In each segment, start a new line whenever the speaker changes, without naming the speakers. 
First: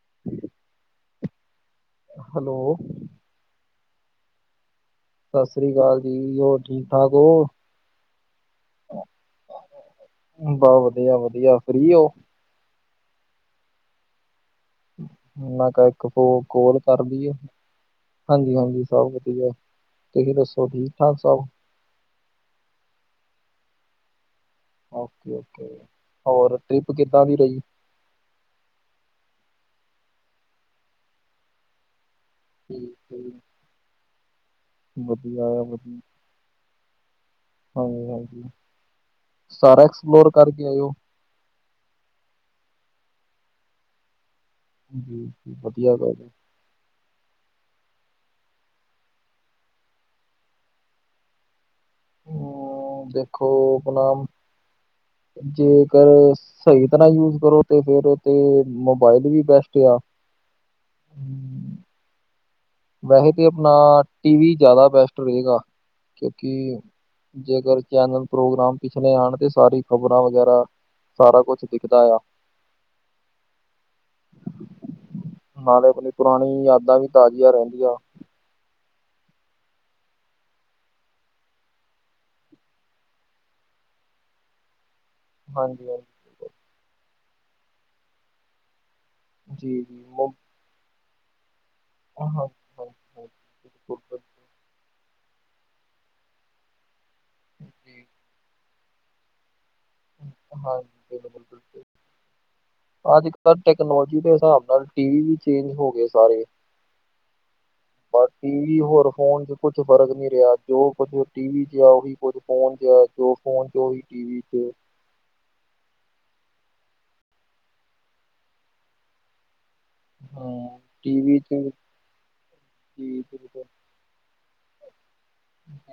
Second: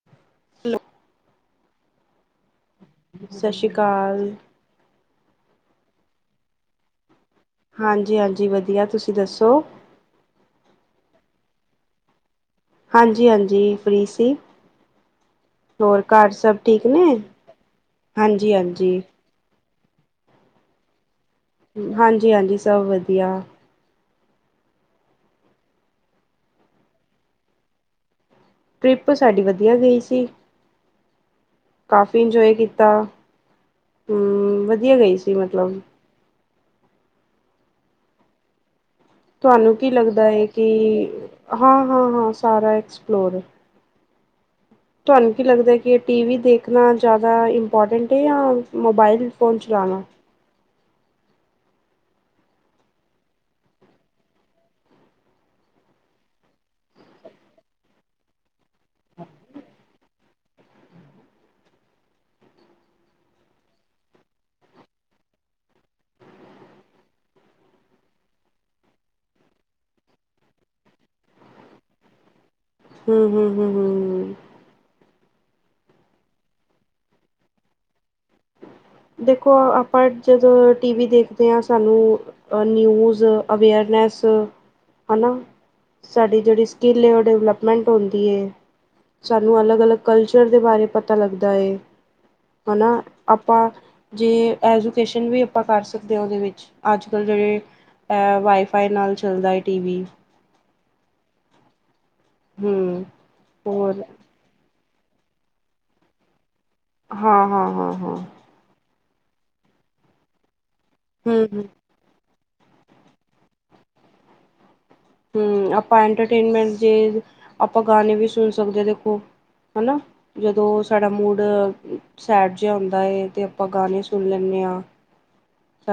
[inaudible]
[inaudible] Hello
ਸਤਿ ਸ਼੍ਰੀ ਅਕਾਲ
ਸਤਿ ਸ੍ਰੀ ਅਕਾਲ ਜੀ ਹੋਰ ਠੀਕ ਠਾਕ ਹੋ।
ਹਾਂਜੀ ਹਾਂਜੀ ਵਧੀਆ ਤੁਸੀਂ ਦੱਸੋ।
ਬਸ ਵਧੀਆ ਵਧੀਆ ਫਰੀ ਹੋ।
ਹਾਂਜੀ ਹਾਂਜੀ ਫ੍ਰੀ ਸੀ ਹੋਰ
ਇੱਕ
ਘਰ ਸਭ
ਕੋਲ
ਠੀਕ ਨੇ
ਕਰ ਲਈਏ ਆ ਹਾਂਜੀ ਹਾਂਜੀ ਸਭ ਕੁ [unintelligible] ਤੁਸੀਂ ਦੱਸੋ ਠੀਕ ਠਾਕ ਸਭ।
ਹਾਂਜੀ ਹਾਂਜੀ ਸਭ ਵਧੀਆ
ਓਕੇ ਓਕੇ ਹੋਰ ਟ੍ਰਿਪ ਕਿੱਦਾਂ ਦੀ ਰਹੀ।
ਟਰਿੱਪ ਸਾਡੀ ਵਧੀਆ ਗਈ ਸੀ। ਕਾਫ਼ੀ ਇੰਜੋਏ ਕੀਤਾ
ਠੀਕ ਹੈ ਜੀ,
ਹਮ ਵਧੀਆ ਗਈ ਸੀ
ਆ
ਮਤਲਬ
ਵਧੀਆ, ਹਾਂਜੀ ਹਾਂਜੀ
ਤੁਹਾਨੂੰ
ਸਾਰਾ
ਕੀ ਲੱਗਦਾ
ਐਕਸਪਲੋਰ
ਹੈ ਕਿ
ਕਰਕੇ ਆਏ ਹੋ?
ਹਾਂ ਹਾਂ ਹਾਂ ਸਾਰਾ ਐਕਸਪਲੋਰ
ਜੀ
ਤੁਹਾਨੂੰ ਕੀ
ਜੀ
ਲੱਗਦਾ ਕਿ
ਵਧੀਆ
ਇਹ
ਗੱਲ
ਟੀ
ਹੈ,
ਵੀ ਦੇਖ ਸਿੱਖਣਾ ਜ਼ਿਆਦਾ ਇੰਪੋਰਟੈਂਟ ਹੈ ਜਾਂ ਮੋਬਾਈਲ ਫ਼ੋਨ ਚਲਉਣਾ
ਹਮ ਦੇਖੋ ਆਪਣਾਮ ਜੇਕਰ ਸਹੀ ਤਰ੍ਹਾਂ ਯੂਜ ਕਰੋ ਤੇ ਫੇਰ ਤੇ ਮੋਬਾਇਲ ਵੀ ਬੈਸਟ ਆ [inaudible] ਵੈਸੇ ਤਾਂ ਆਪਣਾ ਟੀਵੀ ਜ਼ਿਆਦਾ ਬੈਸਟ ਰਹੇਗਾ ਕਿਉਂਕਿ ਜੇਕਰ ਚੈਨਲ ਪ੍ਰੋਗਰਾਮ ਪਿਛਲੇ ਆਉਣ ਤੇ ਸਾਰੀ ਖ਼ਬਰਾਂ ਵਗੈਰਾ ਸਾਰਾ ਕੁਛ ਦਿਖਦਾ ਆ
ਹਮ ਹਮ ਹਮ ਹਮ।
ਨਾਲੇ ਆਪਣੀ ਪੁਰਾਣੀ ਯਾਦਾਂ ਵੀ ਤਾਜ਼ੀਆਂ ਰਹਿੰਦੀਆਂ।
ਦੇਖੋ ਆਪਾਂ ਜਦੋਂ ਟੀ ਵੀ ਦੇਖਦੇ ਆਂ ਸਾਨੂੰ ਅ ਨਿਊਜ਼ ਅਵੇਅਰਨੈਸ, ਹਨਾ।
[unintelligible] ਹਾਂਜੀ ਹਾਂਜੀ
ਸਾਡੀ ਜਿਹੜੀ ਸਕਿੱਲ ਹੈ ਉਹ ਡਿਵਲਪਮੈਂਟ ਹੁੰਦੀ ਹੈ ਸਾਨੂੰ
ਜੀ
ਅਲੱਗ ਅਲੱਗ
ਜੀ
ਕਲਚਰ ਦੇ ਬਾਰੇ ਪਤਾ ਪਤਾ ਲੱਗਦਾ ਏ
ਆਹੋ
ਹੈ ਨਾ ਆਪਾਂ ਜੇ ਐਜੂਕੇਸ਼ਨ ਵੀ ਆਪਾਂ ਕਰ ਸਕਦੇ ਹਾਂ ਉਹਦੇ ਵਿੱਚ ਅੱਜ ਕੱਲ੍ਹ ਜਿਹੜੇ
ਜੀ
ਵਾਈਫਾਈ ਨਾਲ ਚੱਲਦਾ ਏ ਟੀ ਵੀ
ਹਾਂਜੀ
ਹਮ
ਅੱਜ ਕੱਲ
ਹੋਰ
ਟੈਕਨੋਲੋਜੀ ਦੇ ਹਿਸਾਬ ਨਾਲ ਟੀਵੀ ਵੀ ਚੇਂਜ ਹੋ ਗਏ ਸਾਰੇ।
ਹਾਂ-ਹਾਂ-ਹਾਂ-ਹਾਂ।
ਪਰ ਟੀਵੀ ਹੋਰ ਫੋਨ ਚ ਕੁਛ ਫ਼ਰਕ ਨੀ ਰਿਆ ਜੋ ਕੁੱਝ
ਹਮ
ਟੀਵੀ ਚ ਆ ਉਹੀ ਕੁਝ ਫੋਨ ਚੇ ਆ, ਜੋ ਫੋਨ ਚ ਉਹੀ ਟੀਵੀ ਚ।
ਹਮ। ਆਪਾ ਐਂਟਰਟੇਨਮੈਂਟ ਜੇ, ਆਪਾ ਗਾਣੇ ਵੀ ਸੁਣ ਸਕਦੇ ਆ ਦੇਖੋ। ਹਨਾ। ਜਦੋ
ਹਾਂ
ਸਾਡਾ
ਟੀਵੀ
ਮੂਡ
ਤੇ
ਸੈਡ ਜਿਆ ਹੁੰਦਾ
ਜੀ
ਏ, ਤੇ
ਬਿਲਕੁਲ
ਅਪਾ ਗਾਣੇ ਸੁ ਣ ਲੈਨੇ ਆ।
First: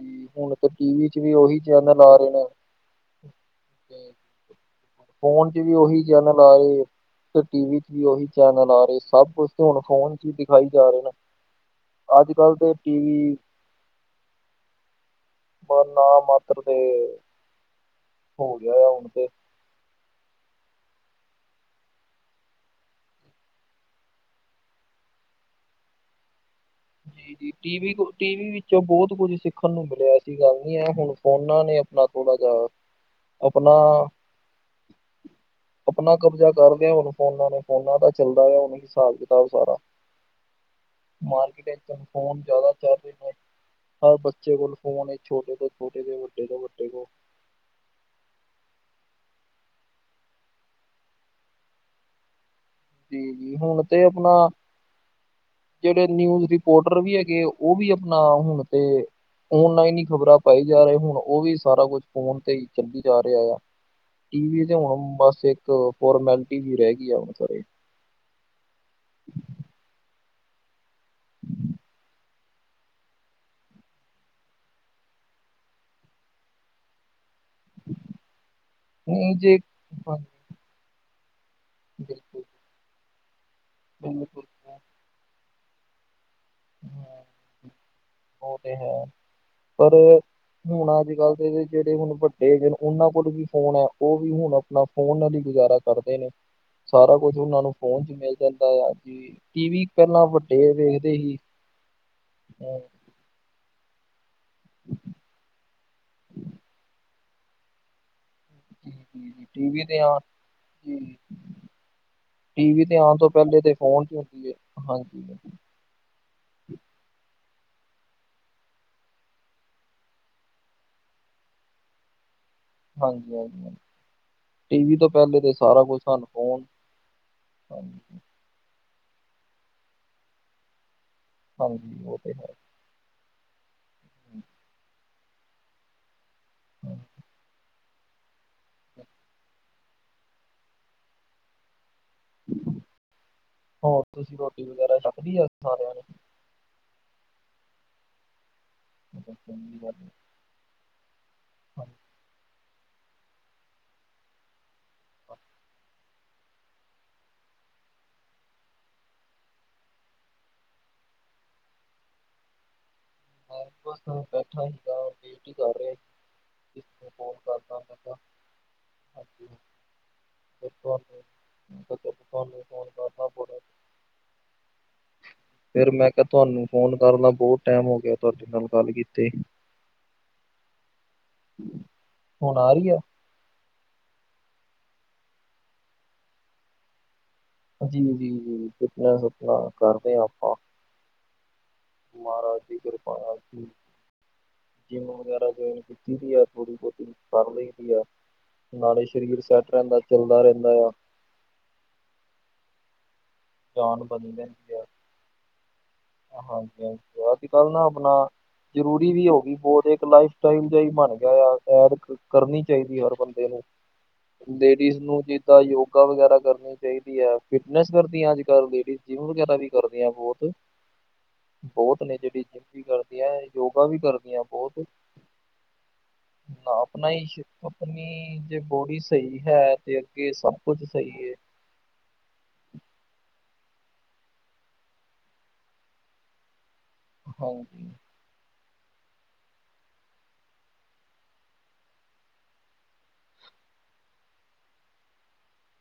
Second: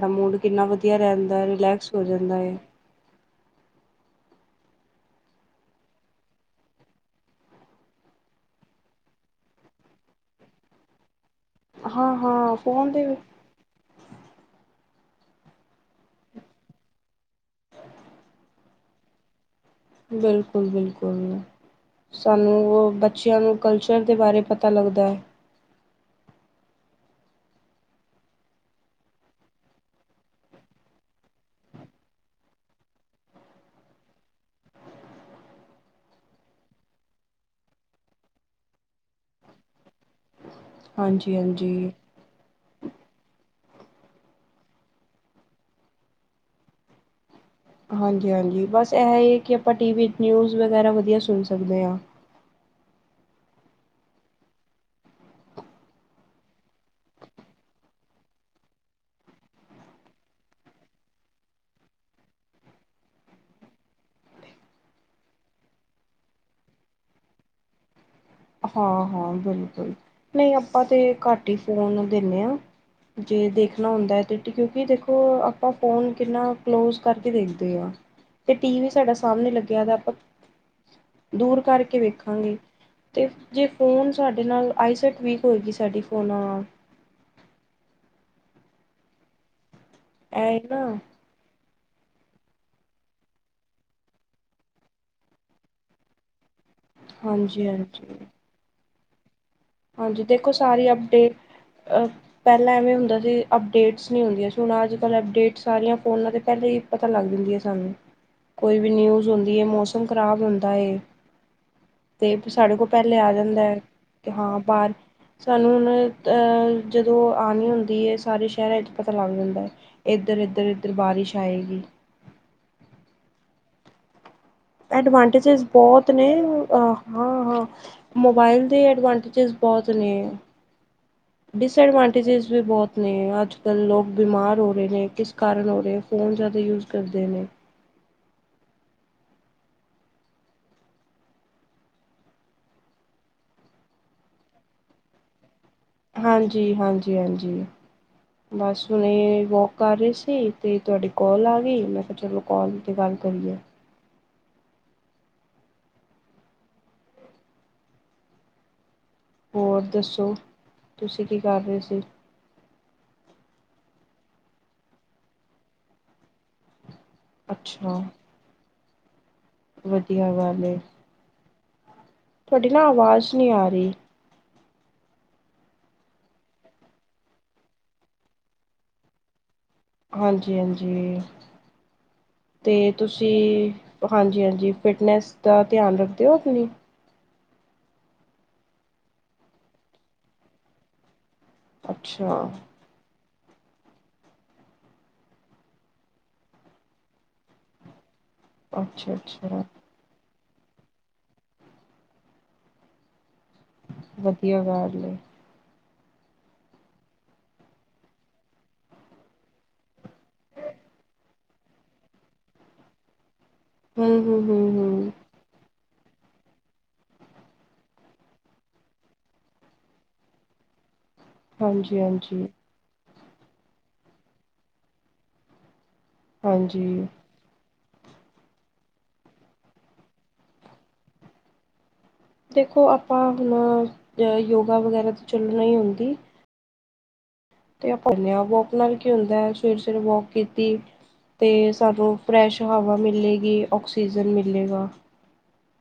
ਜੀ, ਹੁਣ ਤੇ ਟੀਵੀ ਚ ਵੀ
ਰਹਿੰਦਾ ਹੈ,
ਉਹੀ
ਰਿਲੈਕਸ
ਚੈਨਲ
ਹੋ
ਆ ਰੇ
ਜਾਂਦਾ
ਨੇ
ਹੈ
ਹਮ। ਫੋਨ ਚ ਵੀ ਉਹੀ ਚੈਨਲ ਆ ਰੇ, ਤੇ ਟੀਵੀ ਚ ਵੀ ਉਹੀ ਚੈਨਲ ਆ ਸਭ ਕੁਛ ਤੇ ਹੁਣ ਫੋਨ ਚ ਹੀ ਦਿਖਾਈ ਜਾ ਰਹੇ ਨੇ,
ਹਾਂ
ਅੱਜ
ਹਾਂ
ਕੱਲ੍ਹ ਤੇ
ਫੋਨ ਦੇ
ਟੀਵੀ ਪਰ ਨਾ ਮਾਤਰ ਤੇ ਹੋ ਗਿਆ ਹੁਣ ਤੇ।
ਬਿਲਕੁਲ- ਬਿਲਕੁਲ। ਸਾਨੂੰ, ਉਹ ਬੱਚਿਆਂ ਨੂੰ ਕਲਚਰ ਦੇ ਬਾਰੇ ਪਤਾ ਲੱਗਦਾ ਐ।
ਜੀ ਜੀ। ਟੀ ਵੀ ਕੋ, ਟੀ ਵੀ ਵਿੱਚੋਂ ਬਹੁਤ ਕੁੱਝ ਸਿੱਖਣ ਨੂੰ ਮਿਲਿਆ, ਐਸੀ ਗੱਲ ਨੀ ਐ ਹੁਣ ਫੋਨਾਂ ਨੇ ਆਪਣਾ ਥੋੜਾ ਜਾ ਅਪਣਾ ਅਪਣਾ ਕਬਜ਼ਾ ਕਰਦੇ ਹੁਣ ਫੋਨਾਂ ਨੇ, ਫੋਨਾਂ ਦਾ ਚੱਲਦਾ ਆ ਹੁਣ ਹਿਸਾਬ ਕਿਤਾਬ ਸਾਰਾ। [inaudible]
ਹਾਂਜੀ
ਮਾਰਕੀਟ
ਹਾਂਜੀ।
ਵਿੱਚ ਫੋਨ ਜਾਦਾ ਚਲ ਰੇ ਨੇ। ਹਰ ਬੱਚੇ ਕੋਲ ਫੋਨ ਏ। ਛੋਟੇ ਤੋਂ ਛੋਟੇ ਕੋ, ਵੱਡੇ ਤੋਂ ਵੱਡੇ ਕੋ।
ਹਾਂਜੀ ਹਾਂਜੀ। ਬਸ ਏਹ ਈ ਐ ਕਿ ਆਪਾਂ ਟੀ ਵੀ ਚ ਨਿਊਜ਼ ਵਗੈਰਾ ਵਧੀਆ ਸੁਣ ਸਕਦੇ ਆ।
ਜੀ ਜੀ, ਹੁਣ ਤੇ ਅਪਣਾ ਜੇੜੇ ਨਿਊਜ਼ ਰਿਪੋਰਟਰ ਵੀ ਹੈਗੇ ਆ, ਉਹ ਵੀ ਅਪਣਾ ਹੁਣ ਤੇ ਓਨਲਾਈਨ ਈ ਖ਼ਬਰਾਂ ਪਾਈ ਜਾ ਰਏ। ਹੁਣ ਉਹ ਵੀ ਸਾਰਾ ਕੁਛ ਫੋਨ ਤੇ ਈ ਚੱਲੀ ਜਾ ਰਿਆ ਗਾ। ਟੀਵੀ ਤੇ ਹੁਣ ਬਸ ਇੱਕ ਫੋਰਮੈਲਟੀ ਜੀ ਰਹਿ ਗੀ ਆ ਹੁਣ ਘਰੇ।
ਹਾਂ ਹਾਂ ਬਿਲਕੁਲ। ਨਈ ਆਪਾਂ ਤੇ ਘੱਟ ਈ ਫੋਨ ਦਿੰਨੇ ਆ। ਜੇ ਦੇਖਣਾ ਹੁੰਦਾ ਏ ਤੇ ਟੀ, ਕਿਉਂਕਿ ਦੇਖੋ ਆਪਾਂ ਫੋਨ ਕਿੰਨਾ ਕਲੋਜ਼ ਕਰਕੇ ਦੇਖਦੇ ਆ, ਤੇ ਟੀ ਵੀ ਸਾਡਾ
ਨਹੀਂ
ਸਾਮਣੇ
ਜੇ
ਲੱਗਿਆ ਦਾ ਆਪਾਂ
ਹਾਂਜੀ
ਦੂਰ ਕਰਕੇ
ਬਿਲਕੁਲ
ਵੇਖਾਂਗੇ। ਤੇ ਜੇ ਫੋਨ ਸਾਡੇ
ਬਿਲਕੁਲ
ਨਾਲ, ਆਈਸਾਇਟ ਵੀਕ ਹੋਏਗੀ ਸਾਡੀ ਫੋਨਾ ਨਾਲ।
ਹਮ ਉਹ ਤੇ ਹੈ। ਪਰ
ਇਹ ਨਾ
ਹੁਣ ਅੱਜ ਕੱਲ ਤੇ ਏਦੇ ਚ ਜੇੜੇ ਹੁਣ ਵੱਡੇ ਹੈਗੇ ਨੇ, ਉਹਨਾਂ ਕੋਲ ਵੀ ਫੋਨ ਐ। ਉਹ ਵੀ ਹੁਣ ਆਪਣਾ ਫੋਨ ਨਾਲ ਈ ਗੁਜ਼ਾਰਾ ਕਰਦੇ ਨੇ। ਸਾਰਾ ਕੁਝ ਉਹਨਾਂ ਨੂੰ
ਹਾਂਜੀ-ਹਾਂਜੀ,
ਫੋਨ ਚ ਈ
ਹਾਂਜੀ
ਮਿਲ ਜਾਂਦਾ ਆ। ਕੀ ਟੀ ਵੀ
ਹਾਂਜੀ
ਪਹਿਲਾਂ
ਦੇਖੋ
ਵੱਡੇ ਓ
ਸਾਰੀ
ਵੇਖਦੇ ਹੀ
ਅਪਡੇਟ ਅ ਪਹਿਲਾਂ ਐਵੇਂ ਹੁੰਦਾ ਸੀ, ਅਪਡੇਟਸ ਨੀ ਹੁੰਦੀਆਂ ਸੀ ਹੁਣ ਅੱਜ ਕੱਲ੍ਹ ਅਪਡੇਟ ਸਾਰੀਆਂ ਫੋਨਾਂ ਤੇ ਪਹਿਲਾ ਈ ਪਤਾ ਲੱਗ ਜਾਂਦੀਆਂ ਸਾਨੂੰ। ਕੋਈ ਵੀ ਨਿਊਜ਼ ਹੁੰਦੀ ਏ,
ਟੀਵੀ ਤੇ
ਮੌਸਮ
ਆ
ਖਰਾਬ ਹੁੰਦਾ ਏ। ਤੇ-ਤੇ ਸਾਡੇ
ਟੀਵੀ
ਕੋਲ
ਤੇ ਆਉਣ
ਪਹਿਲੇ
ਤੋਂ
ਆ ਜਾਂਦੇ
ਤੇ ਫੋਨ 'ਚ
ਕੇ
ਹੁੰਦੀ ਹੈ
ਹਾਂ ਬਾਰ
ਹਾਂਜੀ
ਸਾਨੂੰ ਹੁਣ ਅ-ਜਦੋਂ ਆਨੀ ਹੁੰਦੀ ਏ ਸਾਰੇ ਸ਼ਹਿਰਾਂ ਚ ਪਤਾ ਲੱਗ ਜਾਂਦੇ। ਇੱਧਰ-ਇੱਧਰ-ਇੱਧਰ ਬਾਰਿਸ਼ ਆਏਗੀ।
ਹਾਂਜੀ-ਹਾਂਜੀ ਹਾਂ।
ਐਡਵਾਂਟੇਜਿਸ
ਕੁਝ
ਬਹੁਤ
ਸਾਨੂੰ
ਨੇ ਹੁਣ।
ਫੋਨ
ਅ ਹਾਂ ਹਾਂ
ਹਾਂਜੀ
ਮੋ ਬਾਈਲ ਦੇ ਅਡਵਾਂਟੇਜਿਸ ਬਹੁਤ ਨੇ,
ਹਾਂਜੀ ਉਹ ਤੇ
ਡਿਸਅਡਵਾਂਟੇਜਿਸ
ਹੈ
ਵੀ ਬਹੁਤ ਨੇ ਅੱਜ ਕੱਲ੍ਹ ਲੋਕ ਬਿਮਾਰ ਹੋ ਰਹੇ ਨੇ, ਕਿਸ ਕਾਰਨ ਹੋ ਰੇ, ਫ਼ੋਨ ਜ਼ਿਆਦਾ ਯੂਜ਼ ਕਰਦੇ ਨੇ।
ਹੋਰ ਤੁਸੀਂ ਰੋਟੀ ਵਗੈਰਾ ਛੱਕਲੀ ਆ, ਸਾਰਿਆਂ ਨੇ?
ਹਾਂਜੀ ਹਾਂਜੀ ਹਾਂਜੀ। ਬਸ ਹੁਣੇ ਵੋਕ ਕਰ ਰੀ ਸੀ ਤੇ ਤੁਆਡੀ ਕੋਲ ਆ ਗਈ, ਮੈਂ ਕਿਹਾ ਚਲੋ ਕੋਲ ਤੇ ਗੱਲ ਕਰੀਏ।
ਅ
ਹੋਰ ਦੱਸੋ, ਤੁਸੀਂ ਕੀ ਕਰ ਰਹੇ ਸੀ।
ਮੈਂ ਬਸ ਬੈਠਾ ਹੀਗਾ ਵੇਟ ਈ ਕਰ ਰਿਆ [unintelligible]
ਅੱਛਾ।
ਹਾਂਜੀ।
ਵਧੀਆ ਗੱਲ ਏ,
[unintelligible]
ਤੁਹਾਡੀ ਨਾ
ਕਰਨਾ
ਆਵਾਜ਼ ਨਹੀਂ
ਬੜਾ
ਆ ਰਹੀ।
ਫੇਰ ਮੈਂ ਕਿਹਾ ਤੁਹਾਨੂੰ ਫੋਨ ਕਰਨਾ ਬਹੁਤ ਟਾਈਮ ਹੋ ਗਿਆ। ਤੁਹਾਡੇ ਨਾਲ ਗੱਲ ਕੀ ਕੀਤੀ।
ਹਾਂਜੀ-ਹਾਂਜੀ,
ਹੁਣ ਆ
ਤੇ
ਰਹੀ ਆ
ਤੁਸੀ? ਜੀ ਹਾਂਜੀ-ਹਾਂਜੀ ਫਿਟਨੈਸ ਦਾ ਧਿਆਨ ਰੱਖ ਦਿਓ, ਤੁਸੀ?
ਜੀ, ਜੀ ਫਿਟਨੈੱਸ ਕਰਦੇ ਹਾਂ ਆਪਾਂ।
ਅੱਛਾ
ਮਹਾਰਾਜ ਦੀ ਕਿਰਪਾ ਆ ਗੀ। ਜਿੰਮ ਵਗੈਰਾ ਜੋਇਨ ਕੀਤੀ ਦੀ ਆ, ਥੋੜੀ ਬਹੁਤੀ ਕਰ ਲਈ ਦੀ ਐ। ਨਾਲੇ
ਅੱਛਾ
ਸਰੀਰ
ਅੱਛਾ
ਸੈੱਟ ਰਹਿੰਦਾ, ਚੱਲਦਾ ਰਹਿੰਦਾ ਆ। ਜਾਨ ਬਣੀ
ਵਧੀਆ ਗੱਲ ਏ।
ਹਾਂਜੀ-ਹਾਂਜੀ, ਅੱਜ-ਕੱਲ੍ਹ ਨਾ ਆਪਣਾ ਜਰੂਰੀ ਵੀ ਹੋਗੀ, ਬਹੁਤ ਇੱਕ ਲਾਈਫ ਸਟਾਈਲ ਜਿਆ ਈ ਬਣ ਗਿਆ ਦੇ ਸੈਰ ਕਰਨੀ ਚਾਹੀਦੀ ਐ, ਹਰ ਬੰਦੇ ਨੂੰ
ਹੂੰ ਹੂੰ ਹੂੰ
ਲੇਡੀਜ਼
ਹੂੰ
ਨੂੰ ਜਿੱਦਾਂ ਯੋਗਾ ਵਗੈਰਾ ਕਰਨੀ ਚਾਈਦੀ ਐ, ਫਿਟਨੈਸ ਕਰਦੀਆਂ ਅੱਜ-ਕੱਲ ਲੇਡੀਜ਼ ਜਿੰਮ ਵਗੈਰਾ ਵੀ ਕਰਦੀਆਂ ਬਹੁਤ।
ਹਾਂਜੀ
ਬਹੁਤ ਨੇ ਜੇੜੀ
ਹਾਂਜੀ
ਜਿੰਮ ਵੀ ਕਰਦੀਆਂ, ਯੋਗਾ ਵੀ ਕਰਦੀਆਂ ਬਹੁਤ। ਨਾ
ਹਾਂਜੀ
ਆਪਣਾ ਹੀ, ਆਪਣੀ ਜੇ ਬੋਡੀ ਸਹੀ ਹੈ, ਤੇ ਅੱਗੇ ਸਭ ਕੁਝ ਸਹੀ ਹੈ।
ਦੇਖੋ ਆਪਾਂ ਹੁਣ ਯੋਗਾ, ਵਗੈਰਾ ਤਾਂ ਚੱਲਣਾ ਹੀ ਹੁੰਂਦੀ।
ਹਾਂ,
ਤੇ ਆਪ ਆਪਦੇ ਆਪ ਵੋਕ ਨਾਲ ਕੀ ਹੁੰਦਾ ਹੈ, ਸਵੇਰ-ਸਵੇਰੇ ਵੋਕ ਕੀਤੀ। ਅਤੇ ਸਾਨੂੰ ਫਰੈਸ਼ ਹਵਾ ਮਿਲੇਗੀ, ਔਕਸੀਜਨ ਮਿਲੇਗਾ।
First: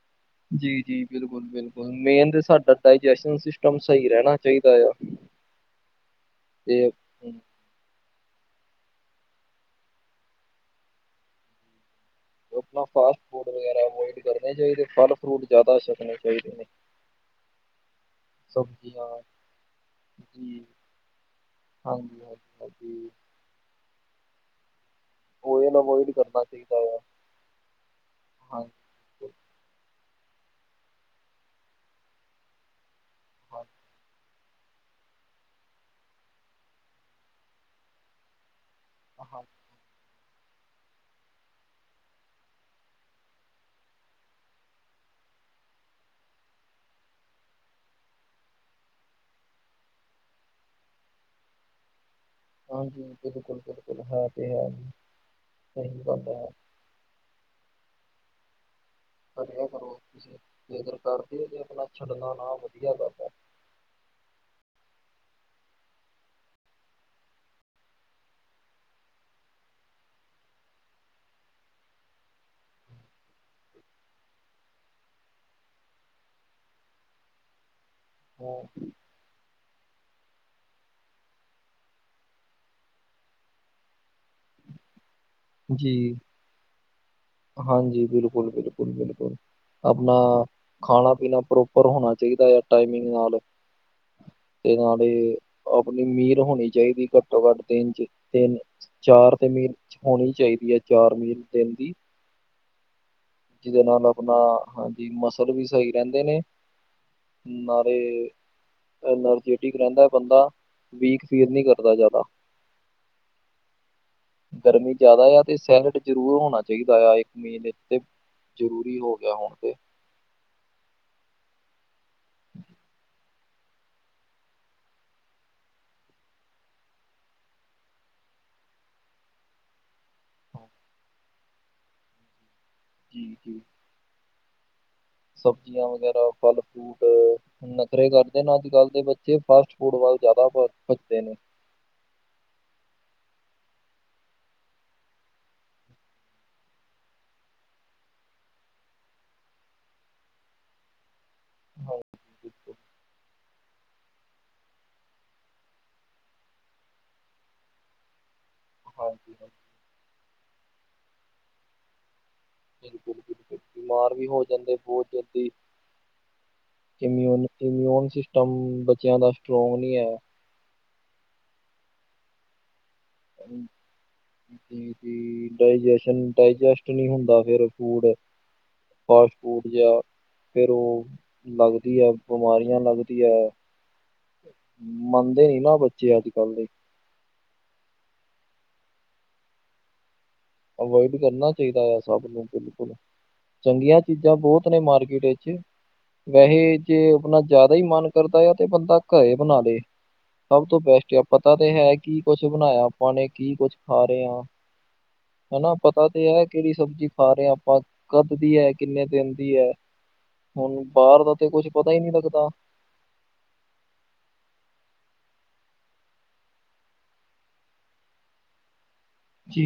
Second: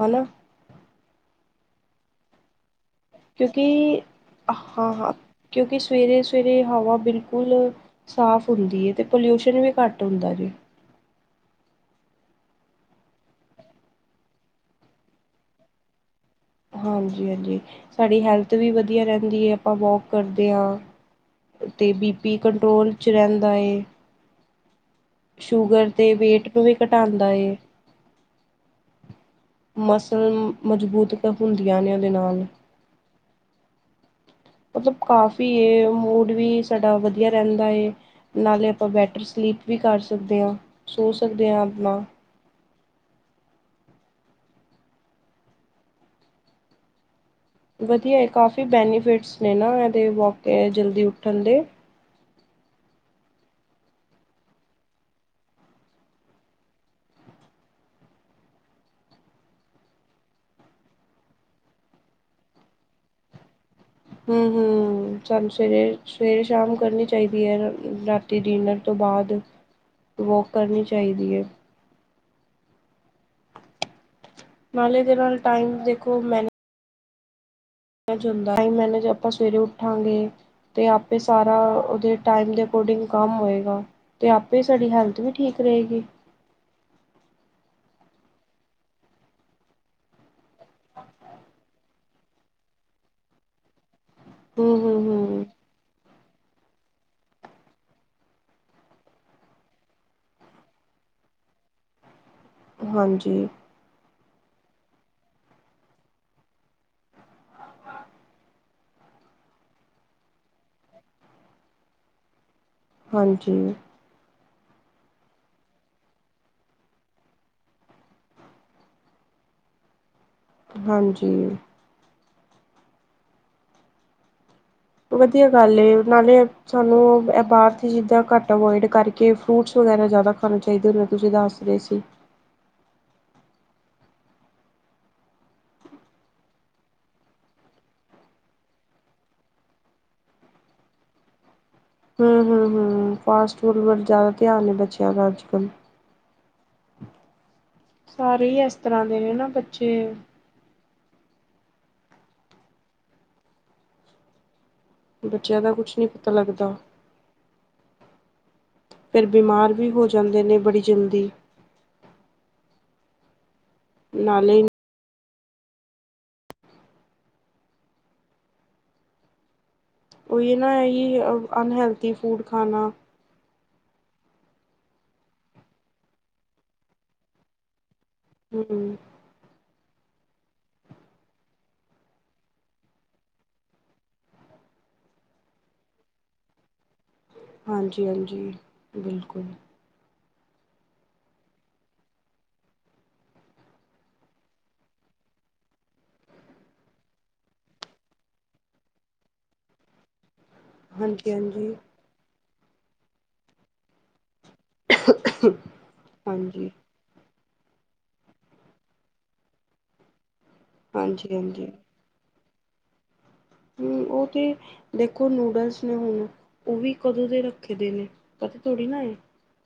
ਹਨਾ,
ਜੀ ਜੀ ਬਿਲਕੁਲ-ਬਿਲਕੁਲ ਮੇਨ ਤੇ ਸਾਡਾ। ਡਾਈਜੈਸ਼ਨ
ਕਿਉਂਕਿ
ਸਿਸਟਮ ਸਹੀ ਰਹਿਣਾ ਚਾਹੀਦਾ ਆ
ਹਾਂ-ਹਾਂ ਕਿਉਂਕਿ ਸਵੇਰੇ-ਸਵੇਰੇ ਹਵਾ
ਤੇ
ਬਿਲਕੁਲ ਸਾਫ ਹੁੰਦੀ ਹੈ, ਤੇ ਪੋਲਿਊਸ਼ਨ ਵੀ ਘੱਟ ਹੁੰਦਾ ਜੀ।
ਆਪਣਾ ਫਾਸਟ ਫੂਡ ਵਗੈਰਾ ਅਵੋਇਡ ਕਰਨੇ ਚਾਹੀਦੇ, ਫਲ ਫਰੂਟ ਜ਼ਿਆਦਾ ਸਕਣੇ।
ਹਾਂਜੀ-ਹਾਂਜੀ ਸਾਡੀ ਹੈਲਥ ਵੀ ਵਧੀਆ
ਸਬਜ਼ੀਆਂ
ਰਹਿੰਦੀ ਹੈ, ਆਪਾਂ ਵੋਕ ਕਰਦੇ
ਜੀ
ਹਾਂ। ਅਤੇ ਬੀ
ਹਾਂਜੀ
ਪੀ
ਹਾਂਜੀ
ਕੰਟਰੋਲ 'ਚ
ਹਾਂਜੀ
ਰਹਿੰਦਾ ਏ।
ਓਇਲ
ਸ਼ੂਗਰ
ਅਵੋਇਡ
ਦੇ
ਕਰਨਾ
ਵੇਟ ਨੂੰ ਵੀ
ਚਾਹੀਦਾ ਆ
ਘਟਾਉਂਦਾ ਏ,
ਹਾਂਜੀ
ਮਸਲ ਮਜ਼ਬੂਤ ਹੁੰਦੀਆਂ ਨੇ ਉਹ ਦੇ ਨਾਲ, ਮਤਲਬ ਕਾਫ਼ੀ ਮੂਡ ਵੀ ਸਾਡਾ ਵਧੀਆ ਰਹਿੰਦਾ ਐ, ਨਾਲੇ ਆਪਾਂ ਬੈਟਰ
ਹਾਂ
ਸਲੀਪ ਵੀ ਕਰ ਸਕਦੇ ਹਾਂ ਸੋ ਸਕਦੇ ਹਾਂ ਆਪਾਂ ਵਧੀਆ ਹੈ ਕਾਫੀ ਬੈਨੀਫਿਟਸ ਨੇ ਨਾ ਇਹਦੇ ਵੋਕੇ ਜਲਦੀ ਉੱਠਣ ਦੇ
ਹਾਂਜੀ ਬਿਲਕੁਲ ਬਿਲਕੁਲ ਹੈ ਤੇ ਹੈ ਸਹੀ ਗੱਲ ਹੈ ਕਰੋ ਤੁਸੀਂ ਕਰਦੇ ਹੋ ਤੇ ਆਪਣਾ ਛੱਡਣਾ ਨਾ ਵਧੀਆ ਕਰਦਾ
ਹਮ ਹਮ ਸਾਨੂੰ ਸਵੇਰੇ ਸਵੇਰੇ ਸ਼ਾਮ ਕਰਨੀ ਚਾਹੀਦੀ ਹੈ ਰਾਤੀ ਅਤੇ ਡਿਨਰ ਤੋਂ ਬਾਅਦ ਵੋਕ ਕਰਨੀ ਚਾਹੀਦੀ ਹੈ। ਨਾਲੇ ਦੇ ਨਾਲ ਟਾਈਮ ਦੇਖੋ ਮੈਨ,
ਹੈ
[unintelligible] ਆਪਾਂ ਸਵੇਰੇ ਉੱਠਾਂਗੇ। ਅਤੇ ਆਪੇ ਸਾਰਾ ਉਹਦੇ ਟਾਈਮ ਦੇ ਅਕੋਡਿੰਗ ਕੰਮ ਹੋਏਗਾ। ਤੇ ਆਪੇ ਸਾਡੀ ਹੈਲਥ ਵੀ ਠੀਕ,
ਜੀ,
ਰਹੇਗੀ
ਹਾਂਜੀ, ਬਿਲਕੁਲ-ਬਿਲਕੁਲ-ਬਿਲਕੁਲ ਆਪਣਾ, ਖਾਣਾ-ਪੀਣਾ ਪ੍ਰੋਪਰ ਹੋਣਾ ਚਾਹੀਦਾ ਆ, ਟਾਈਮਿੰਗ ਨਾਲ ਤੇ
ਹੂੰ ਹੂੰ
ਨਾਲ
ਹੂੰ
ਆਪਣੀ ਮੀਰ ਹੋਣੀ ਚਾਹੀਦੀ ਘੱਟੋ-ਘੱਟ ਤਿੰਨ ਚ ਤਿੰਨ-ਚਾਰ ਤੇ ਮੀਰ ਹੋਣੀ ਚਾਹੀਦੀ ਹੈ, ਚਾਰ ਮੀਲ ਦਿਨ ਦੀ।
ਹਾਂਜੀ।
ਜਿਹਦੇ ਨਾਲ ਆਪਣਾ ਹਾਂਜੀ ਮਸਲ ਵੀ ਸਹੀ ਰਹਿੰਦੇ ਨੇ। ਨਾਲੇ। ਐਨਰਜੈਟਿਕ ਰਹਿੰਦਾ ਬੰਦਾ ਵੀਕ ਫੀਲ ਨਹੀਂ ਕਰਦਾ ਜ਼ਿਆਦਾ
ਹਾਂਜੀ।
ਗਰਮੀ ਜ਼ਿਆਦਾ ਆ ਤੇ ਸੈਲਡ ਜ਼ਰੂਰ ਹੋਣਾ ਚਾਹੀਦਾ ਆ ਇੱਕ ਮੀਨ ਉਤੇ ਜ਼ਰੂਰੀ ਹੋ ਗਿਆ ਹੁਣ ਤੇ
ਹਾਂਜੀ। ਵਧੀਆ ਗੱਲ ਏ ਨਾਲੇ। ਸਾਨੂੰ ਬਾਹਰ ਦੀ ਚੀਜ਼ਾਂ ਘੱਟ ਅਵੋਇਡ ਕਰਕੇ ਫਰੂਟਸ ਵਗੈਰਾ ਜ਼ਿਆਦਾ ਖਾਣੇ ਚਾਹੀਦੇ ਹੁੰਦੇ ਤੁਸੀਂ ਦੱਸ। ਜ੍ਰਸੀ।
ਜੀ ਜੀ ਸਬਜ਼ੀਆਂ ਵਗੈਰਾ ਫਲ ਫੂ ਫ ਨਖਰੇ ਕਰਦੇ ਨੇ ਅੱਜ ਕੱਲ ਦੇ ਬੱਚੇ ਫਾਸਟ ਫੂਡ ਵੱਲ ਜ਼ਿਆਦਾ ਭੱਜਦੇ ਨੇ
ਹਮ ਹਮ ਹਮ ਫਾਸਟ ਫੂਡ ਵੱਲ ਜ਼ਿਆਦਾ ਧਿਆਨ ਬੱਚਿਆਂ ਦਾ ਅੱਜ ਕੱਲ੍ਹ ਸਾਰੇ ਹੀ ਇਸ ਤਰ੍ਹਾਂ ਦੇ ਨੇ ਨਾ ਬੱਚੇ
ਹਾਂ ਜੀ ਬਿਲਕੁਲ
ਬੱਚਿਆਂ ਦਾ ਕੁਛ ਨਹੀਂ ਪਤਾ ਲੱਗਦਾ। ਫਿਰ
ਹਾਂਜੀ
ਬਿਮਾਰ ਵੀ ਹੋ ਜਾਂਦੇ ਨੇ ਬੜੀ ਜਲਦੀ।
ਬਿਲਕੁਲ ਬਿਲਕੁਲ ਬਿਮਾਰ ਵੀ ਹੋ
ਨਾਲੇ
ਜਾਂਦੇ ਬਹੁਤ ਇਮਿਊਨ ਇਮਿਊਨ ਸਿਸਟਮ ਬੱਚਿਆਂ ਦਾ ਸਟਰੋਂਗ ਨਹੀਂ ਹੈ।
ਉਹੀ ਨਾ ਹੈ। ਅਨਹਲਥੀ ਫੂਡ ਖਾਣਾ।
[unintelligible] ਡ ਡਜਸਟ ਨਹੀਂ ਹੁੰਦਾ ਫਿਰ ਫੂਡ
ਹਮ।
ਫਾਸਟ ਫੂਡ ਜ ਫਿਰ ਉਹ ਲੱਗਦੀ ਹੈ। ਬਿਮਾਰੀਆਂ ਲੱਗਦੀ ਹੈ। ਮੰਨਦੇ ਨੀ ਨਾ ਬੱਚੇ ਅੱਜ, ਕੱਲ ਦੇ।
ਹਾਂਜੀ, ਹਾਂਜੀ ਬਿਲਕੁਲ
ਅਵੋਇਡ ਕਰਨਾ ਚਾਹੀਦਾ ਆ ਸਭ ਨੂੰ ਬਿਲਕੁਲ ਚੰਗੀਆਂ ਚੀਜ਼ਾਂ ਬਹੁਤ ਨੇ ਮਾਰਕੀਟ ਵਿਚ। ਵੈਸੇ ਜੇ ਆਪਣਾ ਜ਼ਿਆਦਾ ਹੀ ਮਨ ਕਰਦਾ ਆ ਤੇ ਬੰਦਾ ਘਰੇ ਬਣਾ ਦੇ। ਸਭ ਤੋਂ ਬੈਸਟ ਆ
ਹਾਂਜੀ
ਪਤਾ ਤੇ
ਹਾਂਜੀ
ਹੈ ਕੀ ਕੁਛ ਬਣਾਇਆ ਆਪਾਂ ਨੇ ਕੀ ਕੁੱਝ ਖਾ ਰਹੇ ਹ। ਹਨਾ ਪਤਾ ਤੇ ਹੈਮ
ਹਾਂਜੀ
ਕਿਹੜੀ ਸਬਜ਼ੀ ਖਾ ਰਹੇ ਹਾਂ ਆਪਾਂ ਕਦ ਦੀ ਹੈ ਕਿੰਨੇ ਦਿਨ ਦੀ ਹੈ। ਹੁਣ ਬਾਹਰ ਦਾ
ਹਾਂਜੀ
ਤੇ ਕੁਛ
ਹਾਂਜੀ
ਪਤਾ ਹੀ ਨਹੀਂ ਲੱਗਦਾ।
ਹਮ ਉਹ ਤੇ ਦੇਖੋ ਨੂਡਲਸ ਨੇ ਹੁਣ ਉਹ ਵੀ ਕਦੋਂ ਦੇ ਰੱਖੇ ਦੇ ਨੇ ਪਤਾ ਥੋੜੀ ਨਾ
ਜੀ,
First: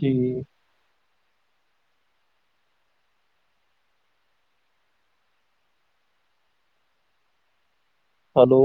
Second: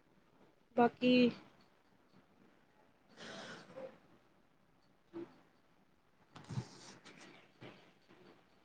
ਜੀ।
ਬਾਕੀ
ਹੈਲੋ।